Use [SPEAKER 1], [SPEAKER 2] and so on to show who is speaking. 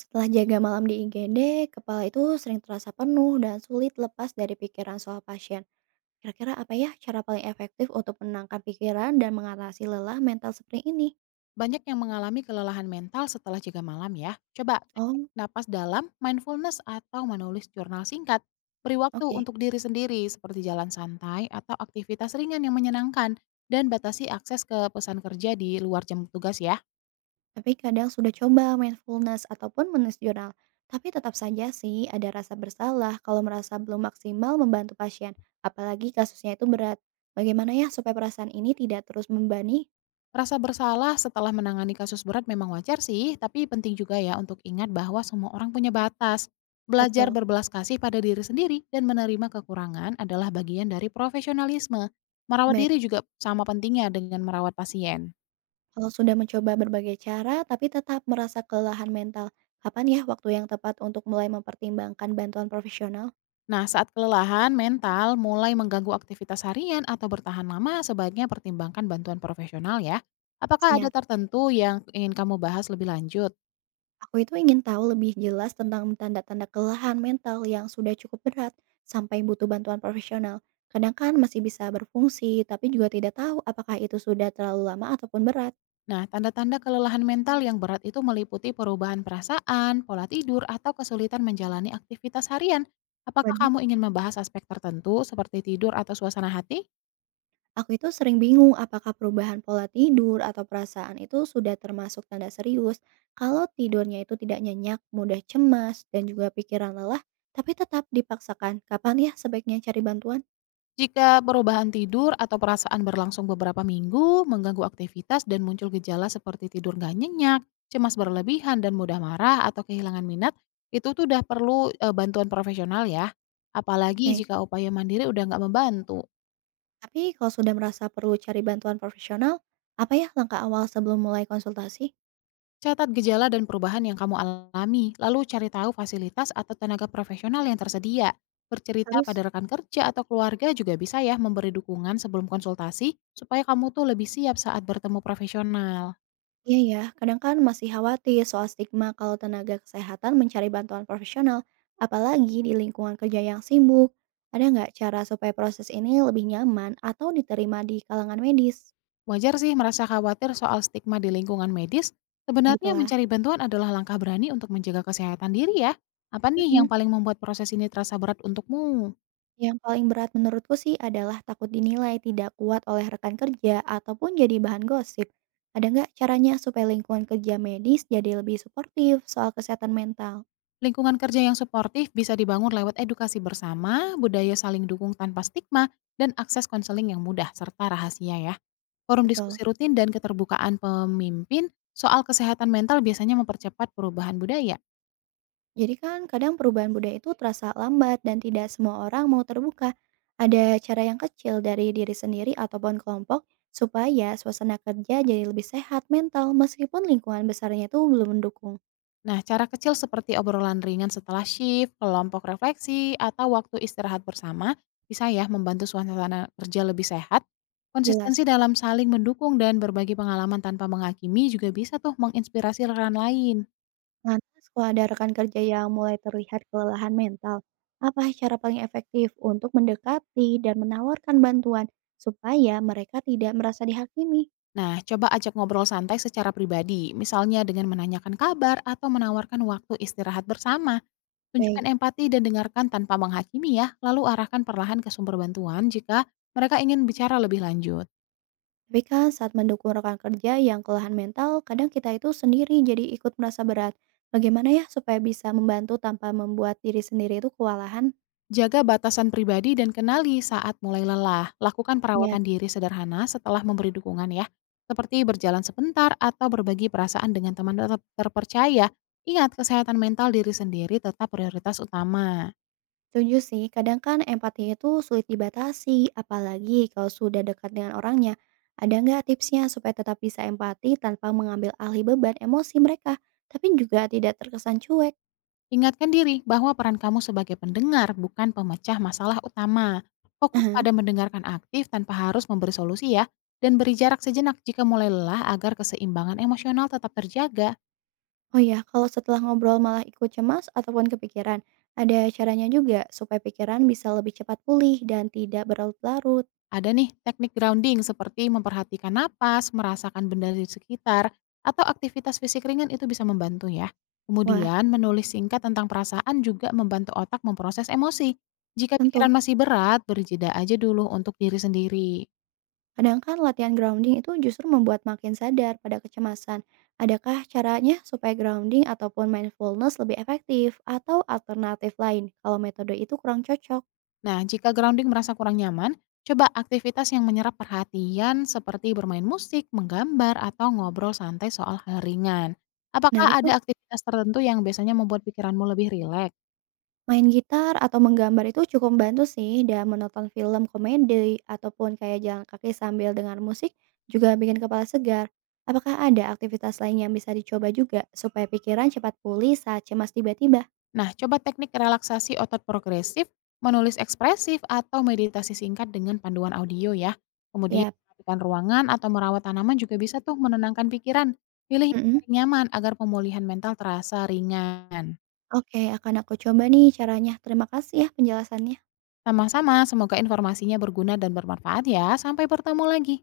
[SPEAKER 1] Setelah jaga malam di IGD, kepala itu sering terasa penuh dan sulit lepas dari pikiran soal pasien. Kira-kira apa ya cara paling efektif untuk menenangkan pikiran dan mengatasi lelah mental seperti ini?
[SPEAKER 2] Banyak yang mengalami kelelahan mental setelah jaga malam ya. Coba teknik
[SPEAKER 1] Oh,
[SPEAKER 2] napas dalam, mindfulness atau menulis jurnal singkat. Beri waktu
[SPEAKER 1] oke.
[SPEAKER 2] untuk diri sendiri seperti jalan santai atau aktivitas ringan yang menyenangkan dan batasi akses ke pesan kerja di luar jam tugas ya.
[SPEAKER 1] Tapi kadang sudah coba mindfulness ataupun menulis jurnal. Tapi tetap saja sih ada rasa bersalah kalau merasa belum maksimal membantu pasien. Apalagi kasusnya itu berat. Bagaimana ya supaya perasaan ini tidak terus membebani?
[SPEAKER 2] Rasa bersalah setelah menangani kasus berat memang wajar sih, tapi penting juga ya untuk ingat bahwa semua orang punya batas. Belajar
[SPEAKER 1] Betul.
[SPEAKER 2] berbelas kasih pada diri sendiri dan menerima kekurangan adalah bagian dari profesionalisme. Merawat
[SPEAKER 1] Baik.
[SPEAKER 2] diri juga sama pentingnya dengan merawat pasien.
[SPEAKER 1] Kalau sudah mencoba berbagai cara tapi tetap merasa kelelahan mental, kapan ya waktu yang tepat untuk mulai mempertimbangkan bantuan profesional?
[SPEAKER 2] Nah, saat kelelahan mental mulai mengganggu aktivitas harian atau bertahan lama, sebaiknya pertimbangkan bantuan profesional ya. Apakah ada
[SPEAKER 1] Siap.
[SPEAKER 2] tertentu yang ingin kamu bahas lebih lanjut?
[SPEAKER 1] Aku itu ingin tahu lebih jelas tentang tanda-tanda kelelahan mental yang sudah cukup berat sampai butuh bantuan profesional. Kadang kan masih bisa berfungsi, tapi juga tidak tahu apakah itu sudah terlalu lama ataupun berat.
[SPEAKER 2] Nah, tanda-tanda kelelahan mental yang berat itu meliputi perubahan perasaan, pola tidur, atau kesulitan menjalani aktivitas harian. Apakah
[SPEAKER 1] Waduh.
[SPEAKER 2] kamu ingin membahas aspek tertentu seperti tidur atau suasana hati?
[SPEAKER 1] Aku itu sering bingung apakah perubahan pola tidur atau perasaan itu sudah termasuk tanda serius. Kalau tidurnya itu tidak nyenyak, mudah cemas, dan juga pikiran lelah, tapi tetap dipaksakan. Kapan ya sebaiknya cari bantuan?
[SPEAKER 2] Jika perubahan tidur atau perasaan berlangsung beberapa minggu, mengganggu aktivitas dan muncul gejala seperti tidur nggak nyenyak, cemas berlebihan dan mudah marah atau kehilangan minat, itu tuh udah perlu bantuan profesional ya. Apalagi
[SPEAKER 1] Oke,
[SPEAKER 2] jika upaya mandiri udah nggak membantu.
[SPEAKER 1] tapi kalau sudah merasa perlu cari bantuan profesional, apa ya langkah awal sebelum mulai konsultasi?
[SPEAKER 2] Catat gejala dan perubahan yang kamu alami, lalu cari tahu fasilitas atau tenaga profesional yang tersedia. Bercerita pada
[SPEAKER 1] Terus?
[SPEAKER 2] rekan kerja atau keluarga juga bisa ya memberi dukungan sebelum konsultasi, supaya kamu tuh lebih siap saat bertemu profesional.
[SPEAKER 1] Iya ya, kadang kan masih khawatir soal stigma kalau tenaga kesehatan mencari bantuan profesional, apalagi di lingkungan kerja yang sibuk. Ada nggak cara supaya proses ini lebih nyaman atau diterima di kalangan medis?
[SPEAKER 2] Wajar sih merasa khawatir soal stigma di lingkungan medis, sebenarnya
[SPEAKER 1] Begitulah.
[SPEAKER 2] mencari bantuan adalah langkah berani untuk menjaga kesehatan diri ya. Apa nih yang
[SPEAKER 1] Mhm.
[SPEAKER 2] paling membuat proses ini terasa berat untukmu?
[SPEAKER 1] Yang paling berat menurutku sih adalah takut dinilai tidak kuat oleh rekan kerja ataupun jadi bahan gosip. Ada nggak caranya supaya lingkungan kerja medis jadi lebih suportif soal kesehatan mental?
[SPEAKER 2] Lingkungan kerja yang suportif bisa dibangun lewat edukasi bersama, budaya saling dukung tanpa stigma, dan akses konseling yang mudah serta rahasia ya. Forum
[SPEAKER 1] Betul.
[SPEAKER 2] diskusi rutin dan keterbukaan pemimpin soal kesehatan mental biasanya mempercepat perubahan budaya.
[SPEAKER 1] Jadi kan kadang perubahan budaya itu terasa lambat dan tidak semua orang mau terbuka. Ada cara yang kecil dari diri sendiri ataupun kelompok supaya suasana kerja jadi lebih sehat mental meskipun lingkungan besarnya itu belum mendukung.
[SPEAKER 2] Nah, cara kecil seperti obrolan ringan setelah shift, kelompok refleksi, atau waktu istirahat bersama bisa ya membantu suasana kerja lebih sehat. Konsistensi
[SPEAKER 1] Jelas.
[SPEAKER 2] dalam saling mendukung dan berbagi pengalaman tanpa menghakimi juga bisa tuh menginspirasi rekan lain.
[SPEAKER 1] Lantas kalau ada rekan kerja yang mulai terlihat kelelahan mental, apa cara paling efektif untuk mendekati dan menawarkan bantuan supaya mereka tidak merasa dihakimi?
[SPEAKER 2] Nah, coba ajak ngobrol santai secara pribadi, misalnya dengan menanyakan kabar atau menawarkan waktu istirahat bersama. Tunjukkan
[SPEAKER 1] Baik.
[SPEAKER 2] empati dan dengarkan tanpa menghakimi ya, lalu arahkan perlahan ke sumber bantuan jika mereka ingin bicara lebih lanjut.
[SPEAKER 1] Tapi kan saat mendukung rekan kerja yang kelelahan mental, kadang kita itu sendiri jadi ikut merasa berat. Bagaimana ya supaya bisa membantu tanpa membuat diri sendiri itu kewalahan?
[SPEAKER 2] Jaga batasan pribadi dan kenali saat mulai lelah. Lakukan
[SPEAKER 1] Ya,
[SPEAKER 2] perawatan diri sederhana setelah memberi dukungan ya, seperti berjalan sebentar atau berbagi perasaan dengan teman terpercaya. Ingat, kesehatan mental diri sendiri tetap prioritas utama.
[SPEAKER 1] setuju sih. Kadang kan empati itu sulit dibatasi, apalagi kalau sudah dekat dengan orangnya. Ada nggak tipsnya supaya tetap bisa empati tanpa mengambil alih beban emosi mereka, tapi juga tidak terkesan cuek?
[SPEAKER 2] Ingatkan diri bahwa peran kamu sebagai pendengar bukan pemecah masalah utama. Fokus pada mendengarkan aktif tanpa harus memberi solusi ya, dan beri jarak sejenak jika mulai lelah agar keseimbangan emosional tetap terjaga.
[SPEAKER 1] Oh ya, kalau setelah ngobrol malah ikut cemas ataupun kepikiran, ada caranya juga supaya pikiran bisa lebih cepat pulih dan tidak berlarut-larut.
[SPEAKER 2] Ada nih teknik grounding seperti memperhatikan napas, merasakan benda di sekitar, atau aktivitas fisik ringan itu bisa membantu ya.
[SPEAKER 1] Wah,
[SPEAKER 2] Kemudian menulis singkat tentang perasaan juga membantu otak memproses emosi. Jika
[SPEAKER 1] tentu.
[SPEAKER 2] pikiran masih berat, beri jeda aja dulu untuk diri sendiri.
[SPEAKER 1] Kadang kan latihan grounding itu justru membuat makin sadar pada kecemasan. Adakah caranya supaya grounding ataupun mindfulness lebih efektif atau alternatif lain kalau metode itu kurang cocok?
[SPEAKER 2] Nah, jika grounding merasa kurang nyaman, coba aktivitas yang menyerap perhatian seperti bermain musik, menggambar, atau ngobrol santai soal hal ringan. Apakah
[SPEAKER 1] Menarik
[SPEAKER 2] ada
[SPEAKER 1] tuh.
[SPEAKER 2] aktivitas tertentu yang biasanya membuat pikiranmu lebih rileks?
[SPEAKER 1] Main gitar atau menggambar itu cukup membantu sih dan menonton film komedi ataupun kayak jalan kaki sambil dengar musik juga bikin kepala segar. Apakah ada aktivitas lain yang bisa dicoba juga supaya pikiran cepat pulih saat cemas tiba-tiba?
[SPEAKER 2] Nah, coba teknik relaksasi otot progresif, menulis ekspresif, atau meditasi singkat dengan panduan audio ya. Kemudian,
[SPEAKER 1] Ya,
[SPEAKER 2] merapikan ruangan atau merawat tanaman juga bisa tuh menenangkan pikiran. Pilih yang paling nyaman agar pemulihan mental terasa ringan.
[SPEAKER 1] oke, akan aku coba nih caranya. Terima kasih ya penjelasannya.
[SPEAKER 2] Sama-sama, semoga informasinya berguna dan bermanfaat ya. Sampai bertemu lagi.